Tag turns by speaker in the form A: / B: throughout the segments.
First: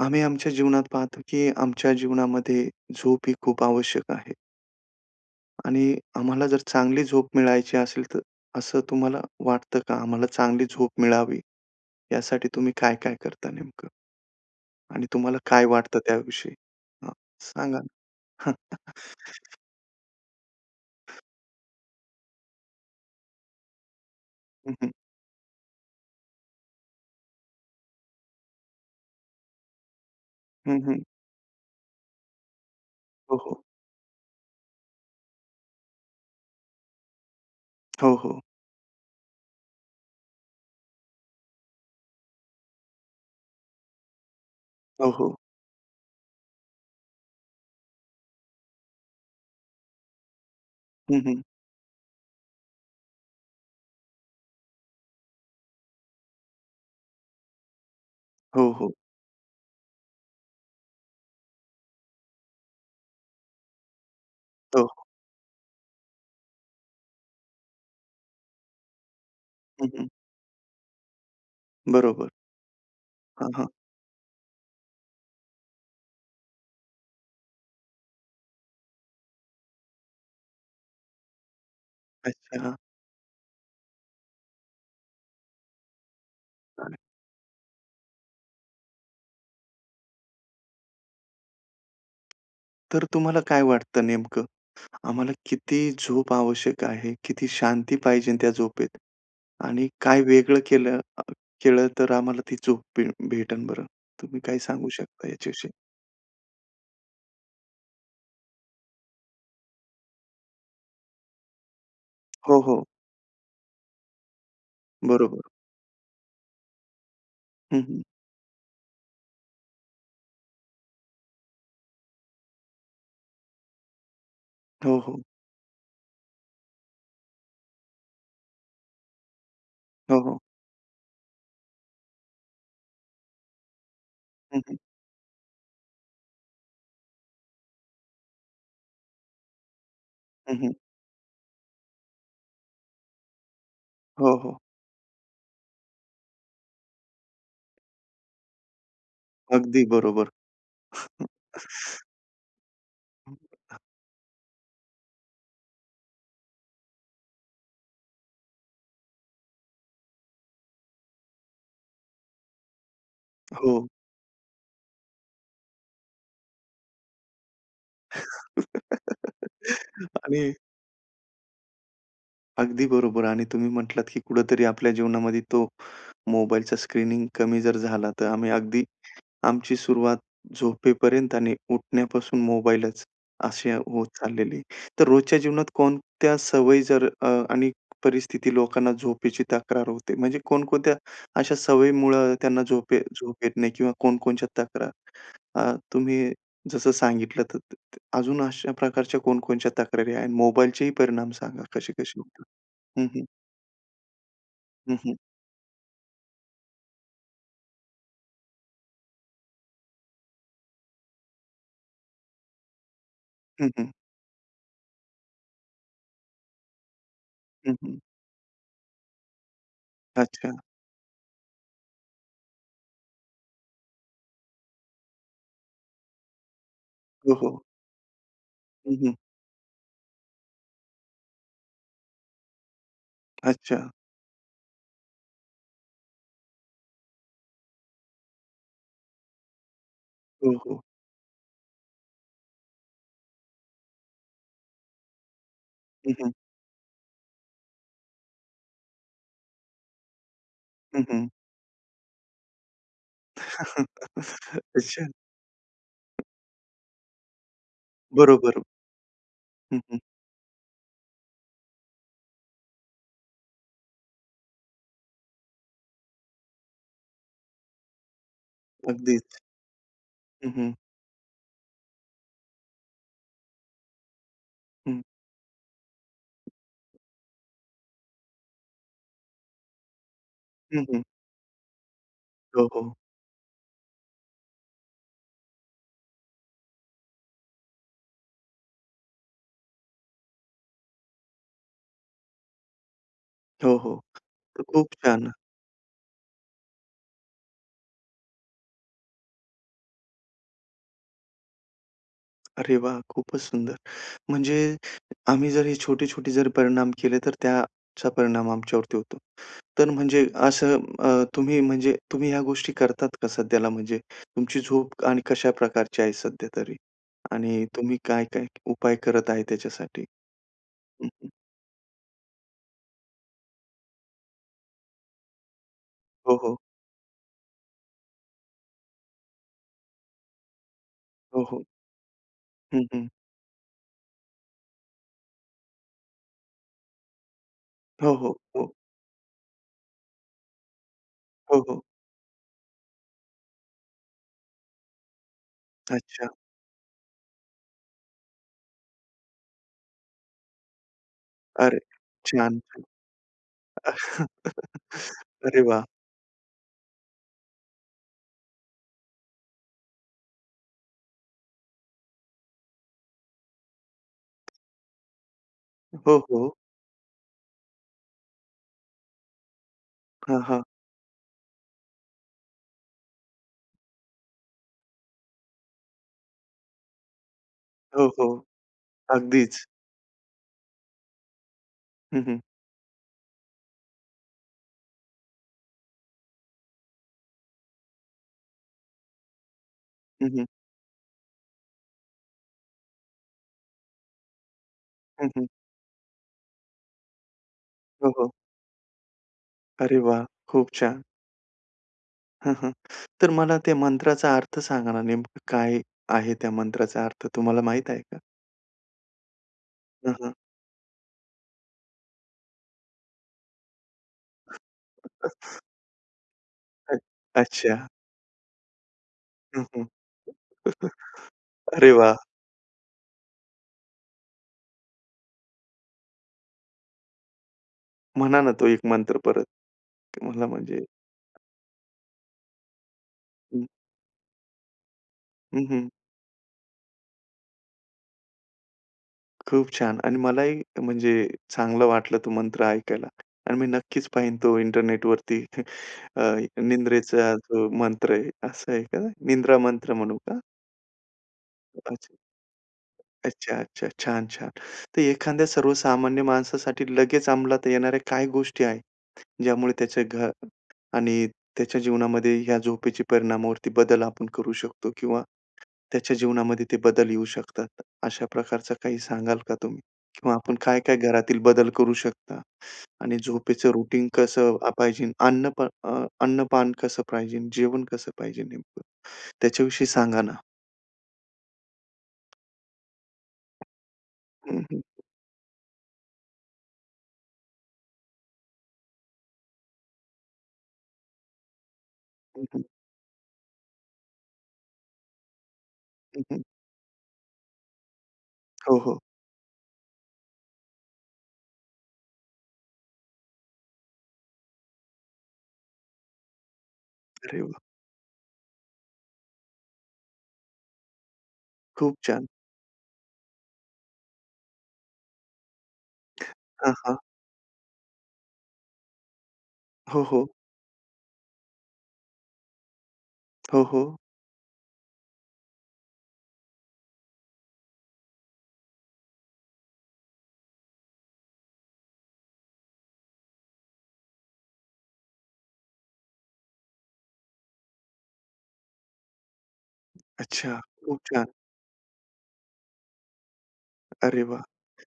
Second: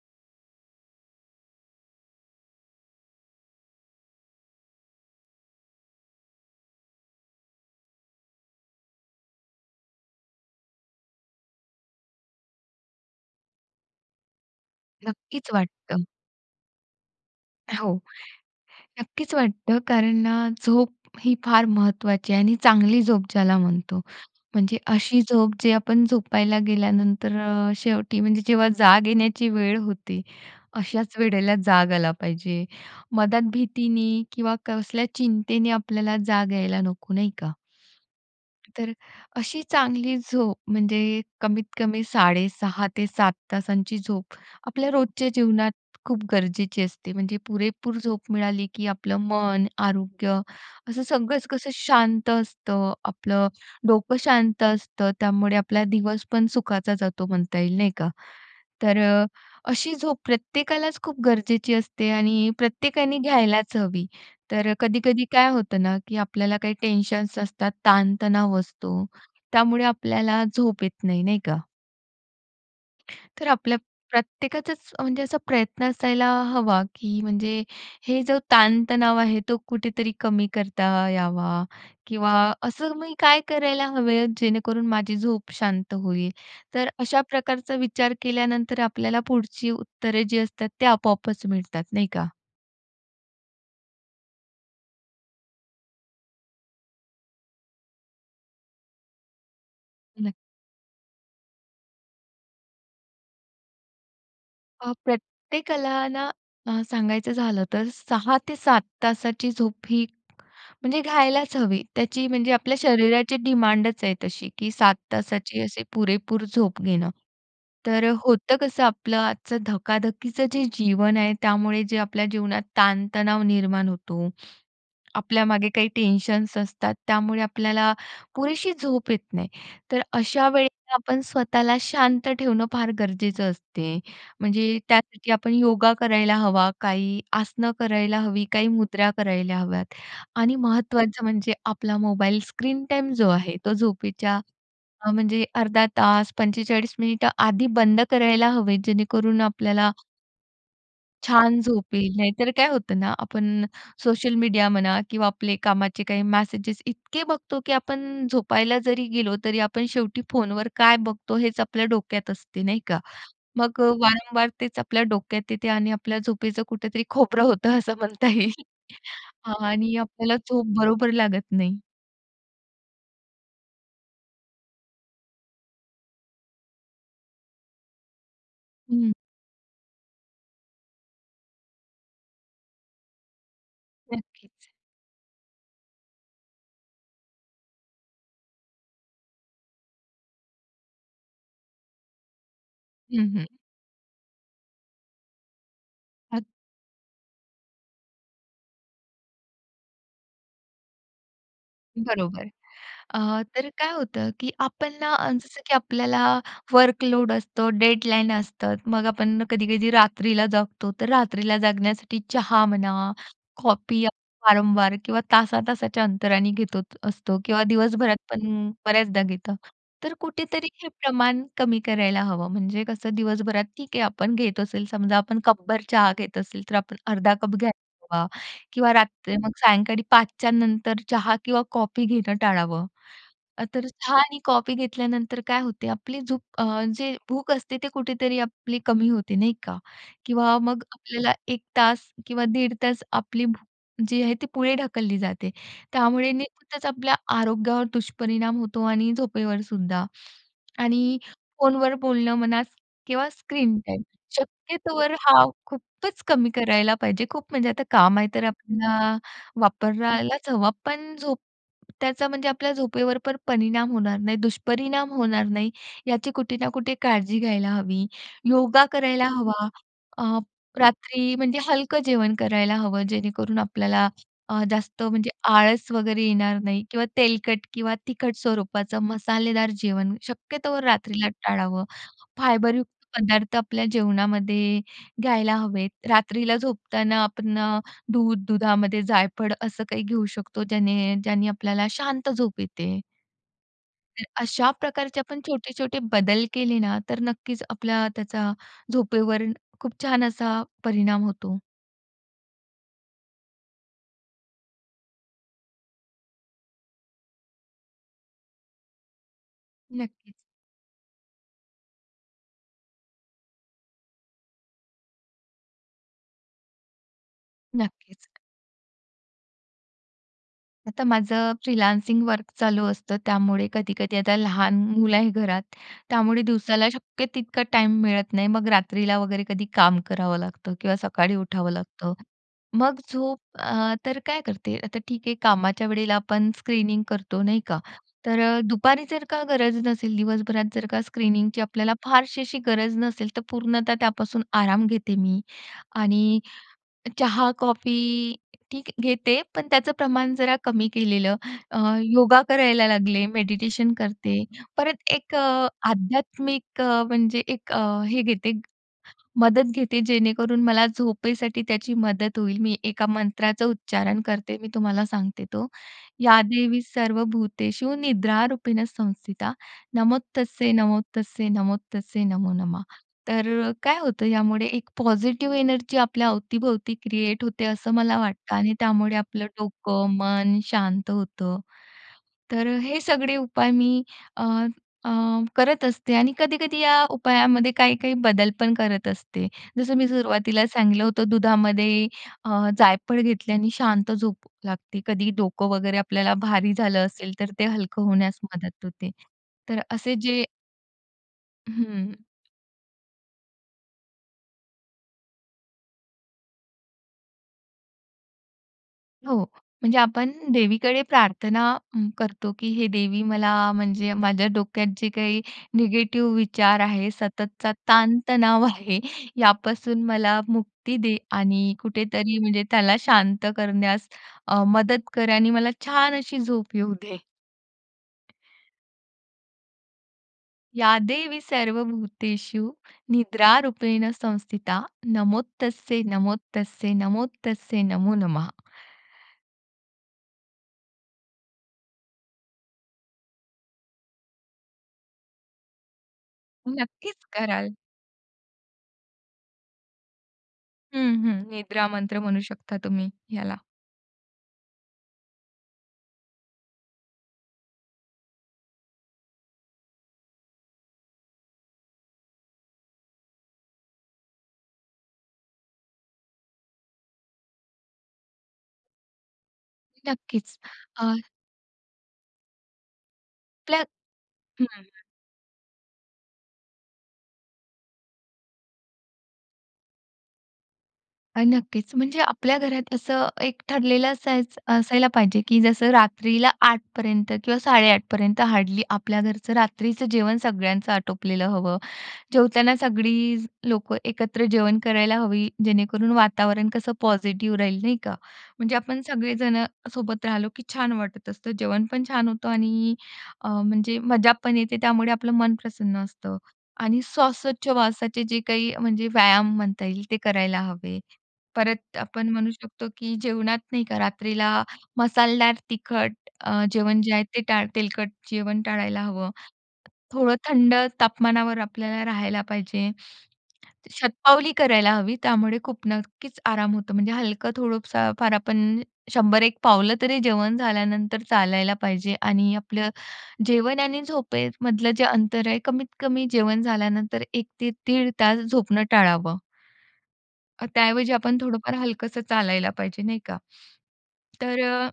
A: आम्ही आमच्या जीवनात पाहतो की आमच्या जीवनामध्ये झोप ही खूप आवश्यक आहे. आणि आम्हाला जर चांगली झोप मिळायची असेल तर असं तुम्हाला वाटतं का आम्हाला चांगली झोप मिळावी? यासाठी तुम्ही काय-काय करता नेमकं. आणि तुम्हाला
B: नक्कीच
A: काय वाटतं
B: वाटतं.
A: त्याविषयी? हं
B: अ,
A: सांगा ना.
B: हो.
A: हं.
B: नक्कीच वाटतं कारण ना झोप ही फार महत्त्वाची आहे आणि चांगली झोप ज्याला म्हणतो.
A: हं,
B: म्हणजे
A: हं.
B: अशी झोप जे आपण झोपायला गेल्यानंतर अ, शेवटी म्हणजे जेव्हा जाग येण्याची वेळ होती
A: हं, हं.
B: अशाच वेळेला जाग आला पाहिजे,
A: हो,
B: मद्यात
A: हो.
B: भीतीने किंवा कसल्या चिंतेने आपल्याला जाग यायला नको, नाही का.
A: हो, हो.
B: तर अशी चांगली झोप म्हणजे कमीत कमी 6.5-7 तासांची झोप आपल्या
A: हो,
B: रोजच्या
A: हो.
B: जीवनात खूप गरजेची असते. म्हणजे पुरेपूर झोप मिळाली की आपलं मन, आरोग्य असं
A: हं, हं.
B: सगळंच कसं शांत असतं. आपलं डोकं शांत असतं त्यामुळे आपला दिवसपण सुखाचा जातो म्हणता येईल, नाही का.
A: हो, हो.
B: तर अ, अशी झोप प्रत्येकालाच खूप गरजेची असते आणि प्रत्येकाने घ्यायलाच हवी. तर
A: हो.
B: कधी-कधी काय होतं ना, की आपल्याला काही टेन्शन्स असतात, ताणतणाव असतो त्यामुळे
A: हं, हं.
B: आपल्याला झोप येत नाही, नाही का.
A: बरोबर.
B: तर
A: हां, हां.
B: आपल्या प्रत्येकाचाच, अ, म्हणजे असा प्रयत्न असायला हवा, की म्हणजे हे जो ताण-तणाव आहे, तो कुठेतरी कमी करता यावा किंवा
A: अच्छा.
B: असं मी काय करायला हवे आहे? जेणेकरून माझी झोप शांत होईल. तर
A: चालेल.
B: अशा प्रकारचा विचार केल्यानंतर आपल्याला पुढची उत्तरे जी असतात, ते आपोआपच मिळतात, नाही का?
A: तर तुम्हाला काय वाटतं नेमकं? आम्हाला किती झोप आवश्यक आहे? किती शांती पाहिजे त्या झोपेत आणि काय
B: नक्की.
A: वेगळं केलं अ, केलं तर आम्हाला ती झोप भे भेटेन बरं? तुम्ही काय सांगू
B: अ,
A: शकता याच्याविषयी?
B: प्रत्येकाला ना अ, सांगायचं झालं, तर 6-7 तासाची झोप ही, म्हणजे घ्यायलाच हवी त्याची, म्हणजे
A: हो,
B: आपल्या
A: हो.
B: शरीराची डिमांडच आहे तशी, की 7
A: बरोबर.
B: तासाची, असे पुरेपूर झोप घेणं.
A: हं, हं.
B: तर होतं कसं आपलं, आजचं धकाधकीचं जे जीवन आहे, त्यामुळे जे आपल्या जीवनात ताण-तणाव निर्माण होतो,
A: हो, हो.
B: आपल्यामागे काही टेन्शन्स असतात, त्यामुळे आपल्याला पुरेशी झोप येत नाही. तर
A: हो, हो.
B: अशा वेळेला आपण स्वतःला शांत ठेवणं, फार गरजेचं असते,
A: हं, हं.
B: म्हणजे त्यासाठी आपण योगा करायला हवा, काही आसनं करायला हवी, काही मुद्रा करायला हव्यात
A: हं,
B: आणि
A: हं.
B: महत्त्वाचं म्हणजे आपला मोबाईल स्क्रीन टाईम जो आहे, तो
A: हो,
B: झोपेच्या
A: हो.
B: अ, म्हणजे अर्धा तास, 45 मिनिटं आधी बंद करायला हवेत. जेणेकरून
A: अगदी
B: आपल्याला
A: बरोबर.
B: छान झोप येईल. नाहीतर काय होतं ना, आपण
A: [unintelligible]
B: सोशल मीडिया म्हणा किंवा आपले कामाचे काही मॅसेजेस इतके बघतो, की आपण झोपायला जरी गेलो, तरी आपण शेवटी फोनवर काय बघतो, हेच आपल्या डोक्यात असते, नाही का? मग
A: हो.
B: अ, वारंवार तेच आपल्या डोक्यात येते आणि आपल्या झोपेचं कुठेतरी खोबरं होतं, असं म्हणता येईल. हां, आणि आपल्याला
A: आणि
B: झोप बरोबर लागत नाही.
A: अगदी बरोबर आणि तुम्ही म्हटलात की कुठंतरी आपल्या जीवनामध्ये तो मोबाईलचा स्क्रीनिंग कमी जर झाला, तर आम्ही अगदी
B: हं.
A: आमची सुरुवात झोपेपर्यंत आणि उठण्यापासून मोबाईलच, अशी होत
B: नक्कीच
A: चाललेली.
B: आहे.
A: तर रोजच्या जीवनात कोणत्या सवयी जर अ, आणि परिस्थिती, लोकांना झोपेची तक्रार होते, म्हणजे कोणकोणत्या अशा सवयीमुळं त्यांना झोप येत
B: हं,
A: झोप
B: हं.
A: येत नाही किंवा कोणकोणच्या तक्रार. अ, तुम्ही
B: अगदी.
A: जसं सांगितलं त त त अजून अशा प्रकारच्या कोण-कोणच्या तक्रारी आहेत? मोबाईलचे ही परिणाम सांगा, कसे-कसे होतात?
B: बरोबर.
A: हं, हं.
B: अ, तर काय होतं की आपण
A: हं,
B: ना
A: हं.
B: अ, जसं की आपल्याला वर्कलोड असतो, डेडलाईन असतात. मग आपण कधी-कधी रात्रीला जागतो, तर रात्रीला जागण्यासाठी चहा म्हणा,
A: हं, हं.
B: कॉफी आपण वारंवार किंवा तासा-तासाच्या अंतराने घेतच असतो किंवा
A: हं, हं
B: दिवसभरात पण बऱ्याचदा घेतो. तर
A: अच्छा.
B: कुठेतरी हे प्रमाण कमी करायला हवं. म्हणजे कसं, दिवसभरात ठीक आहे, आपण घेत असेल समजा आपण कपभर चहा घेत असेल, तर आपण
A: हो,
B: अर्धा कप
A: हो.
B: घ्यायला हवा किंवा
A: हं, हं.
B: रात्री, मग सायंकाळी 5 नंतर चहा किंवा कॉफी घेणं टाळावं. तर
A: अच्छा.
B: चहा आणि कॉफी घेतल्यानंतर काय होते, आपली झोप अ, जे भूक असते ते कुठेतरी आपली कमी होते नाही का?
A: हो,
B: किंवा
A: हो.
B: मग आपल्याला 1 तास किंवा दीड तास आपली भूक जी आहे ती पुढे ढकलली जाते.
A: हं,
B: त्यामुळे
A: हं.
B: नेहमीच आपल्या आरोग्यावर दुष्परिणाम होतो आणि झोपेवरसुद्धा.
A: हं,
B: आणि
A: हं.
B: फोनवर बोलणं म्हणा किंवा स्क्रीन टाईम,
A: अच्छा.
B: शक्यतोवर हा खूपच कमी करायला पाहिजे. खूप म्हणजे आता काम आहे, तर
A: बरोबर.
B: आपल्याला
A: हं, हं.
B: वापरायलाच हवा, पण झोप त्याचा म्हणजे आपल्या झोपेवर पण परिणाम होणार नाही, दुष्परिणाम होणार नाही, याची कुठे ना कुठे काळजी घ्यायला हवी. योगा करायला
A: अगदीच.
B: हवा. अ,
A: हं, हं.
B: रात्री म्हणजे हलकं जेवण करायला हवं. जेणेकरून आपल्याला अ,
A: हं.
B: जास्त म्हणजे आळस वगैरे येणार नाही किंवा तेलकट किंवा तिखट स्वरूपाचं, मसालेदार जेवण शक्यतो
A: हं, हं.
B: रात्रीला टाळावं.
A: हो,
B: फायबरयुक्त
A: हो.
B: पदार्थ आपल्या जेवणामध्ये घ्यायला हवेत. रात्रीला झोपताना आपण अ, दूध, दुधामध्ये जायफळ असं काही घेऊ शकतो, ज्याने ज्याने आपल्याला शांत झोप येते.
A: हो, हो,
B: तर
A: तर
B: अशा
A: खूप
B: प्रकारचे
A: छान.
B: आपण छोटे-छोटे बदल केले ना, तर नक्कीच आपल्याला त्याचा झोपेवर खूप छान असा परिणाम होतो.
A: अरे वाह! खूपच सुंदर, म्हणजे आम्ही जर छोटे-छोटे जरी परिणाम केले, तर त्याचा परिणाम आमच्यावरती होतो. तर, म्हणजे
B: नक्कीच.
A: असं अ, तुम्ही, म्हणजे तुम्ही या गोष्टी करतात कसं? त्याला, म्हणजे तुमची झोप आणि कशा प्रकारची आहे सध्यातरी? आणि तुम्ही काय,
B: नक्कीच.
A: काय उपाय करत आहे त्याच्यासाठी?
B: आता
A: हं, हं.
B: माझं फ्रीलांसिंग वर्क चालू असतं. त्यामुळे कधी-कधी आता लहान मुलं आहे घरात,
A: हो,
B: त्यामुळे
A: हो.
B: दिवसाला शक्य तितका टाईम मिळत नाही. मग रात्रीला वगैरे कधी काम करावं लागतं किंवा सकाळी
A: हो, हो.
B: उठावं लागतं,
A: हं,
B: मग
A: हं.
B: झोप अ, तर काय करते, आता ठीक आहे, कामाच्या वेळेला आपण स्क्रीनिंग करतो नाही का?
A: हो, हो,
B: तर अ,
A: हो.
B: दुपारी जर का गरज नसेल, दिवसभरात जर का
A: हो,
B: स्क्रीनिंगची
A: हो.
B: आपल्याला फारशी अशी गरज नसेल, तर पूर्णतः त्यापासून आराम घेते मी
A: अच्छा.
B: आणि चहा, कॉफी ठीक घेते, पण त्याचं प्रमाण जरा कमी केलेलं अ,
A: अरे!
B: योगा
A: छान.
B: करायला लागले, मेडिटेशन करते, परत एक
A: अरे वाह!
B: आध्यात्मिक अ, म्हणजे एक अ, हे घेते, मदत घेते जेणेकरून मला झोपेसाठी त्याची मदत होईल. मी एका मंत्राचं उच्चारण करते, मी तुम्हाला सांगते तो,
A: हो,
B: "या
A: हो.
B: देवी सर्वभूतेषु निद्रारूपेण संस्थिता,
A: हां, हां.
B: नमस्तस्यै नमस्तस्यै नमस्तस्यै नमो नमः" तर काय होतं, यामुळे एक पॉझिटिव्ह एनर्जी आपल्या अवतीभोवती क्रिएट होते, असं
A: हो,
B: मला
A: हो,
B: वाटतं आणि त्यामुळे आपलं
A: अगदीच.
B: डोकं, मन शांत होतं,
A: हं, हं.
B: तर हे सगळे उपाय मी अ, अ, करत असते आणि कधी-कधी या उपायामध्ये काही-काही बदल पण करत असते. जसं मी
A: हं, हं.
B: सुरुवातीला सांगितलं होतं दुधामध्ये अ, जायफळ घेतल्याने शांत झोप लागते,
A: हं,
B: कधी
A: हं.
B: डोकं वगैरे आपल्याला भारी झालं असेल, तर ते हलकं
A: हो, हो.
B: होण्यास मदत होते. तर
A: अरे
B: असे
A: वाह!
B: जे
A: खूप छान.
B: हं.
A: हं, हं. तर मला त्या मंत्राचा अर्थ सांगा ना, नेमकं काय आहे त्या मंत्राचा अर्थ तुम्हाला माहीत आहे का?
B: हो. म्हणजे
A: हां,
B: आपण
A: हां.
B: देवीकडे प्रार्थना हं, करतो की हे देवी मला म्हणजे माझ्या डोक्यात जे काही निगेटिव्ह विचार
A: [unintelligible]
B: आहे सततचा
A: अच्छा.
B: ताणतणाव आहे
A: हं, हं.
B: यापासून मला मुक्ती दे आणि
A: अरे वाह!
B: कुठेतरी म्हणजे त्याला शांत करण्यास अ, मदत कर आणि मला छान अशी झोप येऊ दे.
A: म्हणा ना, तो एक मंत्र परत. ते मला म्हणजे
B: या देवी सर्वभूतेषु
A: हं.
B: निद्रारूपेण संस्थिता।
A: हं, हं.
B: नमस्तस्यै नमस्तस्यै नमस्तस्यै नमो नमः॥
A: खूप छान. आणि मलाही म्हणजे चांगलं वाटलं तो मंत्र ऐकायला. आणि मी नक्कीच पाहीन तो इंटरनेटवरती. अ,
B: नक्कीच
A: निंद्रेचा जो
B: कराल.
A: मंत्र आहे असं आहे का? निंद्रा मंत्र म्हणू का?
B: हं, हं. निद्रा
A: कदाचित.
B: मंत्र म्हणू शकता तुम्ही
A: अच्छा,
B: ह्याला.
A: अच्छा. छान, छान. तर एखाद्या सर्वसामान्य माणसासाठी लगेच अंमलात येणाऱ्या काही गोष्टी आहेत, ज्यामुळे त्याच्या घर आणि त्याच्या जीवनामध्ये या झोपेच्या परिणामावरती बदल आपण करू शकतो किंवा त्याच्या जीवनामध्ये ते बदल येऊ शकतात, अशा प्रकारचं काही सांगाल का तुम्ही? किंवा आपण
B: नक्कीच.
A: काय-काय
B: अ
A: घरातील बदल करू शकता? आणि झोपेचं
B: आपल्या
A: रुटीन कसं
B: हं,
A: अ,
B: हं.
A: पाहिजे? अन्न अ, अन्नपान कसं पाहिजे? जेवण कसं पाहिजे नेमकं? त्याच्याविषयी सांगा ना.
B: अ, नक्कीच म्हणजे आपल्या घरात असं एक ठरलेलं असायचं
A: हं, हं.
B: असायला पाहिजे, की जसं रात्रीला 8पर्यंत किंवा 8:30पर्यंत हार्डली आपल्या घरचं रात्रीचं जेवण सगळ्यांचं आटोपलेलं हवं.
A: हं, हं.
B: जेवताना सगळी लोकं एकत्र जेवण करायला हवी. जेणेकरून
A: हं, हं.
B: वातावरण कसं पॉझिटिव्ह राहील नाही का. म्हणजे
A: हो, हो.
B: आपण सगळेजणं सोबत राहिलो, की छान वाटत असतं. जेवणपण छान होतं आणि अ, म्हणजे मजापण येते. त्यामुळे आपलं मन प्रसन्न असतं. आणि
A: अरे वाह!
B: श्वासोछावास जे काही म्हणजे व्यायाम म्हणता येईल ते करायला हवे.
A: खूप
B: परत
A: छान.
B: आपण म्हणू शकतो, की जेवणात नाही का रात्रीला मसालेदार तिखट
A: [unintelligible]
B: अ,
A: हां,
B: जेवण
A: हां.
B: जे आहे ते टाळ तेलकट जेवण टाळायला हवं.
A: हो, हो.
B: थोडं थंड तापमानावर आपल्याला राहायला पाहिजे,
A: हो, हो.
B: शतपावली करायला हवी. त्यामुळे खूप नक्कीच आराम होतो. म्हणजे हलकं थोडंसं फार आपण 100-1 पावलं तरी जेवण झाल्यानंतर चालायला पाहिजे आणि आपलं जेवण आणि झोपेमधलं जे अंतर आहे कमीत कमी जेवण झाल्यानंतर 1 ते 1:30 तास झोपणं टाळावं.
A: अच्छा.
B: अ,
A: खूप
B: त्याऐवजी
A: छान.
B: आपण थोडंफार हलकसं चालायला पाहिजे नाही का?
A: अरे वाह!
B: तर अ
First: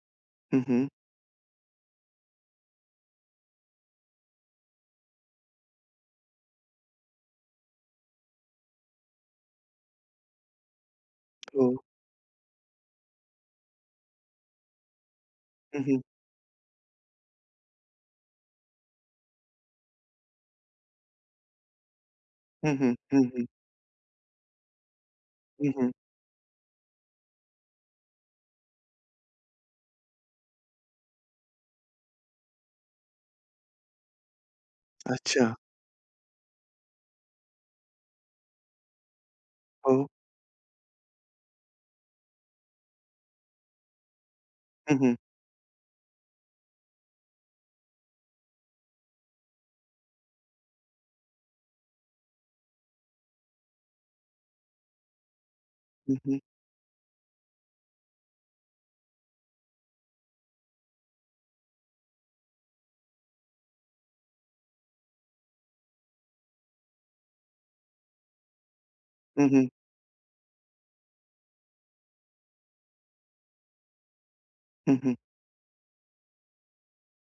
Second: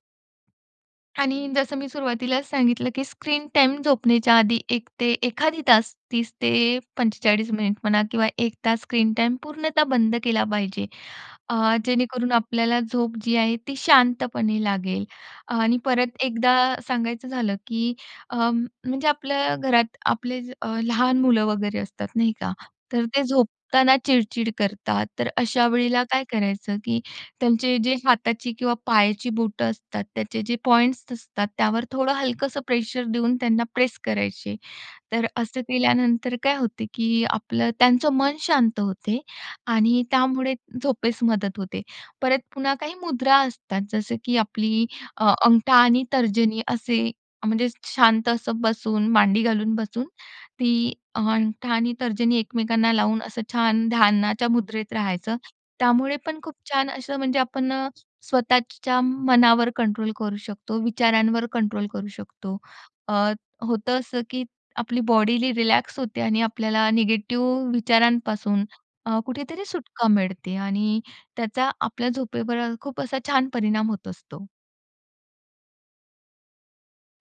A: हं, हं.
B: आणि जसं मी सुरुवातीलाच सांगितलं, की स्क्रीन टाईम झोपण्याच्या आधी 1 ते एखादी तास 30 ते 45 मिनिट म्हणा किंवा 1 तास स्क्रीन टाईम पूर्णतः बंद केला पाहिजे. अ,
A: हो.
B: जेणेकरून आपल्याला झोप जी आहे ती शांतपणे लागेल. आणि
A: हं, हं.
B: परत एकदा सांगायचं झालं, की अ, म्हणजे आपल्या घरात आपले अ, लहान मुलं वगैरे असतात, नाही का.
A: हं, हं,
B: तर ते
A: हं, हं.
B: झोपताना चिड-चिड करतात, तर अशा
A: हं, हं.
B: वेळेला काय करायचं, की त्यांचे जे हाताची किंवा पायाची बोटं असतात. त्याचे जे पॉइंट्स असतात त्यावर थोडं हलकंसं प्रेशर देऊन त्यांना प्रेस करायचे. तर
A: अच्छा.
B: असं केल्यानंतर काय होते, की आपलं त्यांचं मन शांत होते आणि
A: हो.
B: त्यामुळे झोपेस मदत होते. परत पुन्हा काही मुद्रा असतात. जसं की आपली
A: हं, हं.
B: अ, अंगठा आणि तर्जनी असे अ, म्हणजे शांत असं बसून मांडी घालून बसून ती अंगठा आणि तर्जनी एकमेकांना लावून असं छान ध्यानाच्या मुद्रेत राहायचं.
A: हं,
B: त्यामुळे
A: हं.
B: पण खूप छान असं म्हणजे आपण स्वतःच्या मनावर कंट्रोल करू शकतो. विचारांवर कंट्रोल करू शकतो. अ, होतं असं, की आपली बॉडीही रिलॅक्स होते आणि आपल्याला निगेटिव्ह विचारांपासून अ,
A: हं,
B: कुठेतरी
A: हं.
B: सुटका मिळते. आणि त्याचा आपल्या झोपेवर खूप असा छान परिणाम होत असतो.
A: हं, हं.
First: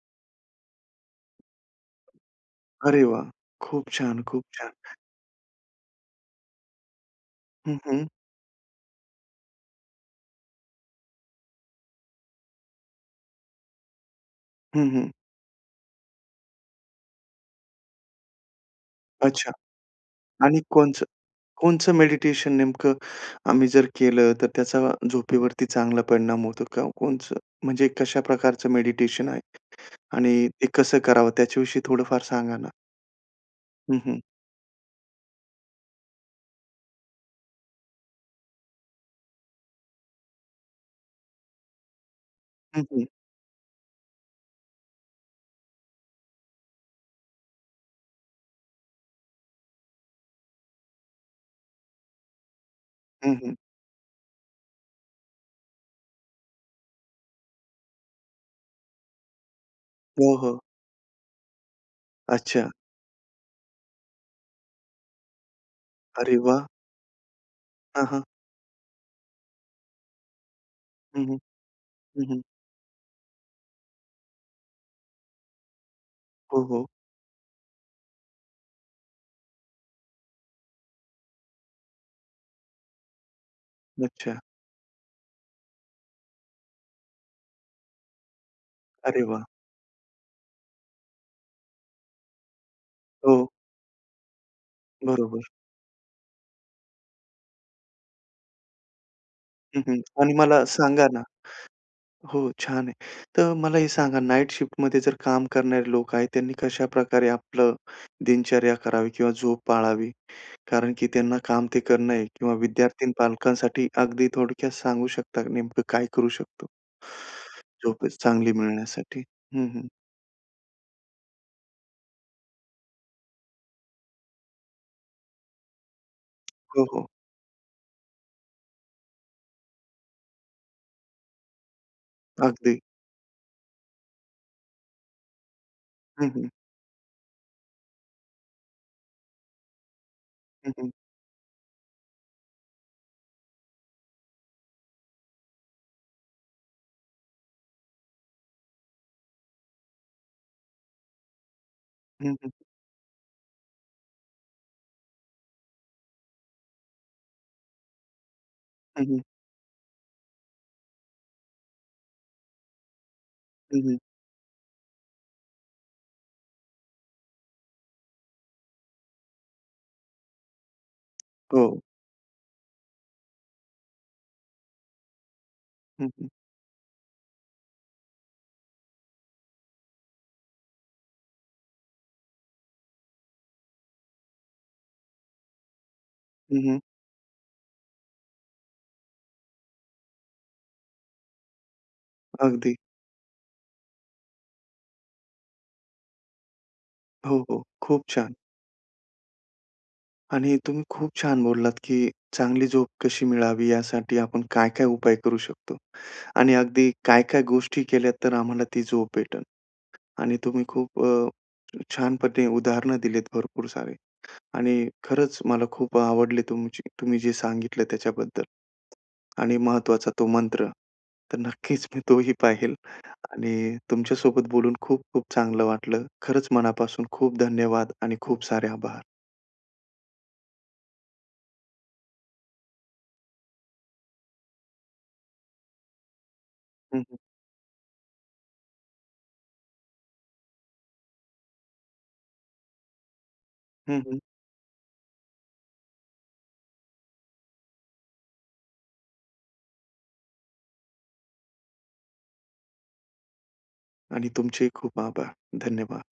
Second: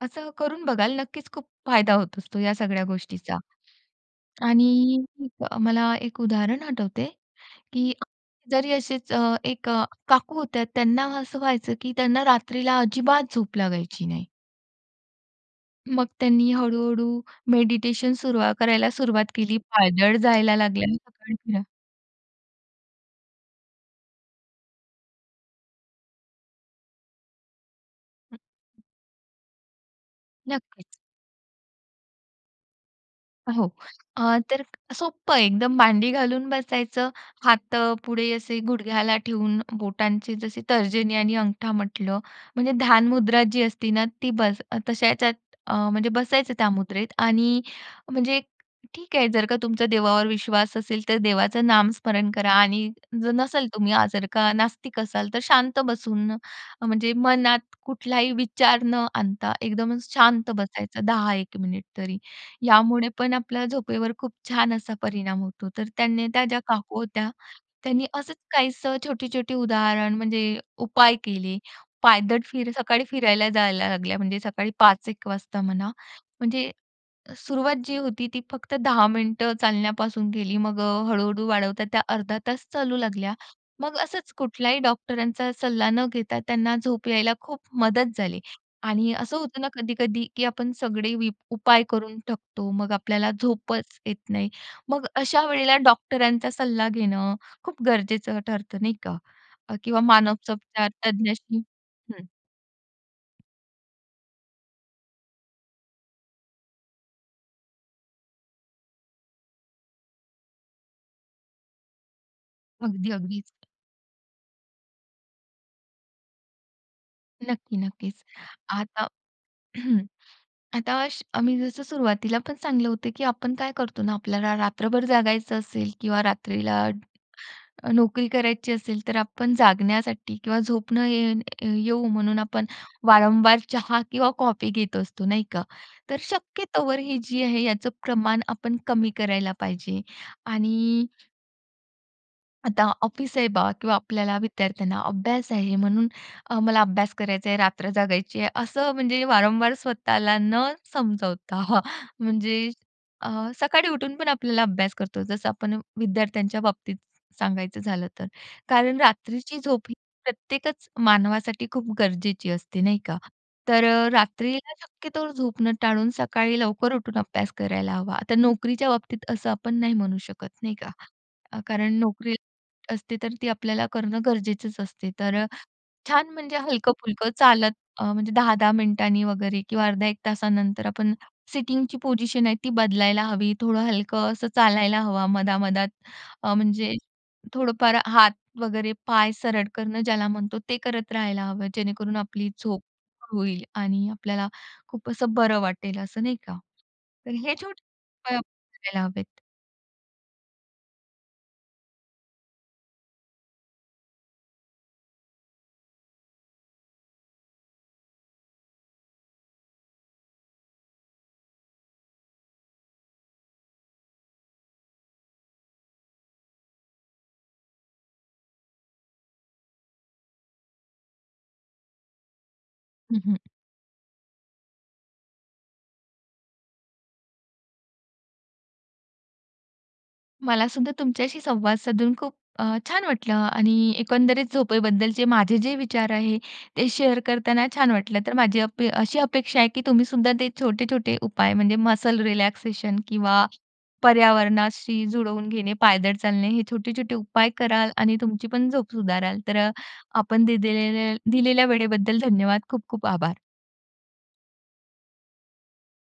B: असं करून बघाल नक्कीच खूप फायदा होत असतो या सगळ्या
A: अरे वाह!
B: गोष्टीचा.
A: खूप छान! खूप छान!
B: आणि मला एक उदाहरण आठवते,
A: हं,
B: की
A: हं.
B: जरी असेच एक काकू होत्यात त्यांना असं व्हायचं, की त्यांना रात्रीला अजिबात झोप लागायची नाही.
A: हं, हं.
B: मग त्यांनी हळू-हळू मेडिटेशन सुरु करायला सुरुवात
A: अच्छा.
B: केली, पायदळ जायला
A: आणि
B: लागली
A: कोणचं
B: सकाळी फिरा
A: कोणचं मेडिटेशन नेमकं आम्ही जर केलं, तर त्याचा झोपेवरती चांगला परिणाम होतो का कोणचं? म्हणजे कशा प्रकारचं
B: [unintelligible]
A: मेडिटेशन आहे? आणि ते
B: नक्कीच.
A: कसं करावं? त्याच्याविषयी थोडंफार सांगा ना.
B: हो.
A: हं, हं.
B: अ, तर सोपं आहे एकदम. मांडी घालून बसायचं. हात अ, पुढे असे गुडघ्याला ठेवून बोटांची जसे तर्जनी आणि अंगठा म्हटलं, म्हणजे
A: हं, हं.
B: ध्यान मुद्रा जी असते ना ती बस अ, तशा ह्याच्यात अ, म्हणजे बसायचं त्या मुद्रेत. आणि म्हणजे ठीक आहे जर का तुमचा देवावर विश्वास असेल तर देवाचं नामस्मरण करा. आणि जर
A: हं, हं.
B: नसाल; तुम्ही जर का नास्तिक असाल, तर शांत बसून. म्हणजे मनात कुठलाही विचार न आणता एकदम
A: हो,
B: शांत
A: हो.
B: बसायचं 10-1 मिनिट तरी.
A: अच्छा.
B: यामुळे पण आपल्याला झोपेवर खूप छान असा परिणाम होतो. तर त्यांनी
A: अरे
B: त्या ज्या
A: वाह!
B: काकू होत्या, त्यांनी
A: हां, हां.
B: असंच काहीसं छोटी-छोटी उदाहरण; म्हणजे उपाय
A: हं, हं.
B: केले.
A: हं,
B: पायदळ
A: हं.
B: फिर सकाळी फिरायला जायला लागल्या. म्हणजे सकाळी 5-1 वाजता म्हणा.
A: हो,
B: म्हणजे
A: हो.
B: सुरुवात जी होती ती फक्त 10 मिनिटं चालण्यापासून केली. मग हळू-हळू वाढवतात त्या अर्धा तास चालू लागल्या, मग असंच
A: अच्छा.
B: कुठल्याही डॉक्टरांचा सल्ला न घेता त्यांना झोप यायला खूप मदत झाली. आणि
A: अरे
B: असं
A: वाह!
B: होतं ना कधी-कधी की आपण सगळे वीप उपाय करून टाकतो मग आपल्याला
A: हो.
B: झोपच येत नाही. मग अशा
A: बरोबर.
B: वेळेला डॉक्टरांचा सल्ला घेणं खूप गरजेचं ठरतं नाही का
A: हं, हं.
B: किंवा
A: आणि मला सांगा ना
B: मानसोपचारतज्ञाशी हं.
A: हो छान आहे. तर मला हे सांगा नाईट शिफ्ट मध्ये जर काम करणारे लोक आहेत त्यांनी कशाप्रकारे आपलं दिनचर्या करावी किंवा झोप पाळावी? कारण की त्यांना काम ते करणं आहे किंवा विद्यार्थी
B: अगदी,
A: आणि
B: अगदीच.
A: पालकांसाठी अगदी थोडक्यात सांगू शकता नेमकं काय करू शकतो,
B: नक्की.
A: झोप
B: नक्कीच.
A: चांगली
B: आता
A: मिळण्यासाठी? हं, हं.
B: हं. आता आम्ही जसं सुरुवातीला पण सांगितलं होतं, की आपण काय करतो ना आपल्याला रात्रभर जागायचं असेल किंवा रात्रीला
A: हो, हो.
B: अ, नोकरी करायची असेल तर आपण जागण्यासाठी किंवा झोप न ये येऊ म्हणून आपण
A: अगदी.
B: वारंवार चहा किंवा कॉफी घेत असतो, नाही का? तर
A: हं, हं.
B: शक्यतोवर ही जी आहे याचं प्रमाण आपण कमी करायला पाहिजे.
A: हं, हं.
B: आणि आता ऑफिस आहे बा किंवा आपल्याला विद्यार्थ्यांना अभ्यास आहे म्हणून अ, मला अभ्यास करायचा आहे, रात्र जगायची आहे. असं म्हणजे वारंवार स्वतःला न समजवता हां.
A: हं, हं.
B: म्हणजे अ, सकाळी उठून पण आपल्याला अभ्यास करतो. जसं आपण विद्यार्थ्यांच्या बाबतीत सांगायचं झालं तर. कारण
A: हं, हं.
B: रात्रीची झोप ही, प्रत्येकच मानवासाठी खूप गरजेची असते नाही का.
A: हं,
B: तर
A: हं.
B: अ, रात्रीला शक्यतो झोपन टाळून सकाळी लवकर उठून अभ्यास करायला हवा. तर नोकरीच्या बाबतीत असं आपण नाही म्हणू शकत नाही का. अ,
A: हो.
B: कारण नोकरी असते, तर ती आपल्याला करणं गरजेचंच असते. तर अ,
A: हं, हं.
B: छान म्हणजे हलक-पुलकं चालत म्हणजे अ, 10-10 मिनिटांनी वगैरे किंवा अर्धा 1 तासानंतर आपण सिटिंगची पोझिशन आहे ती बदलायला हवी. थोडं हलकं असं चालायला हवं मधा मधात. अ,
A: हं, हं.
B: म्हणजे थोडंफार हात वगैरे पाय सरळ करणं ज्याला म्हणतो, ते करत राहायला हवं, जेणेकरून आपली
A: अगदी.
B: झोप होईल आणि आपल्याला खूप असं बरं वाटेल असं नाही का. तर
A: हो,
B: हे
A: हो.
B: छोटे
A: खूप छान.
B: उपाय करायला हवेत.
A: आणि तुम्ही खूप छान बोललात, की चांगली झोप कशी मिळावी यासाठी आपण काय-काय उपाय करू शकतो आणि अगदी काय, काय गोष्टी केल्यात तर आम्हाला ती झोप भेटेल. आणि तुम्ही खूप अ, छानप्रकारे उदाहरणं दिलीत भरपूर सारे आणि खरंच मला खूप आवडली तुमची तुम्ही जे सांगितलं त्याच्याबद्दल. आणि महत्त्वाचा तो मंत्र. तर नक्कीच मी तोही पाहिल
B: हं, हं.
A: आणि तुमच्या सोबत बोलून खूप, खूप चांगलं वाटलं. खरंच मनापासून खूप धन्यवाद आणि खूप सारे आभार.
B: मलासुद्धा तुमच्याशी संवाद साधून खूप अ, छान वाटलं आणि एकंदरीत झोपेबद्दलचे माझे जे विचार आहे, ते
A: हं, हं.
B: शेअर करताना छान वाटलं. तर माझी अप अ, अशी अपेक्षा आहे, की तुम्हीसुद्धा ते छोटे-छोटे उपाय म्हणजे, मसल रिलॅक्सेशन किंवा
A: हं, हं.
B: पर्यावरणाशी जुळवून घेणे, पायदळ चालणे हे छोटे-छोटे उपाय कराल आणि तुमची पण झोप सुधाराल. तर आपण दे दिलेलेल दिलेल्या वेळेबद्दल धन्यवाद. खूप, खूप आभार.
A: आणि तुमचेही खूप आभार. धन्यवाद.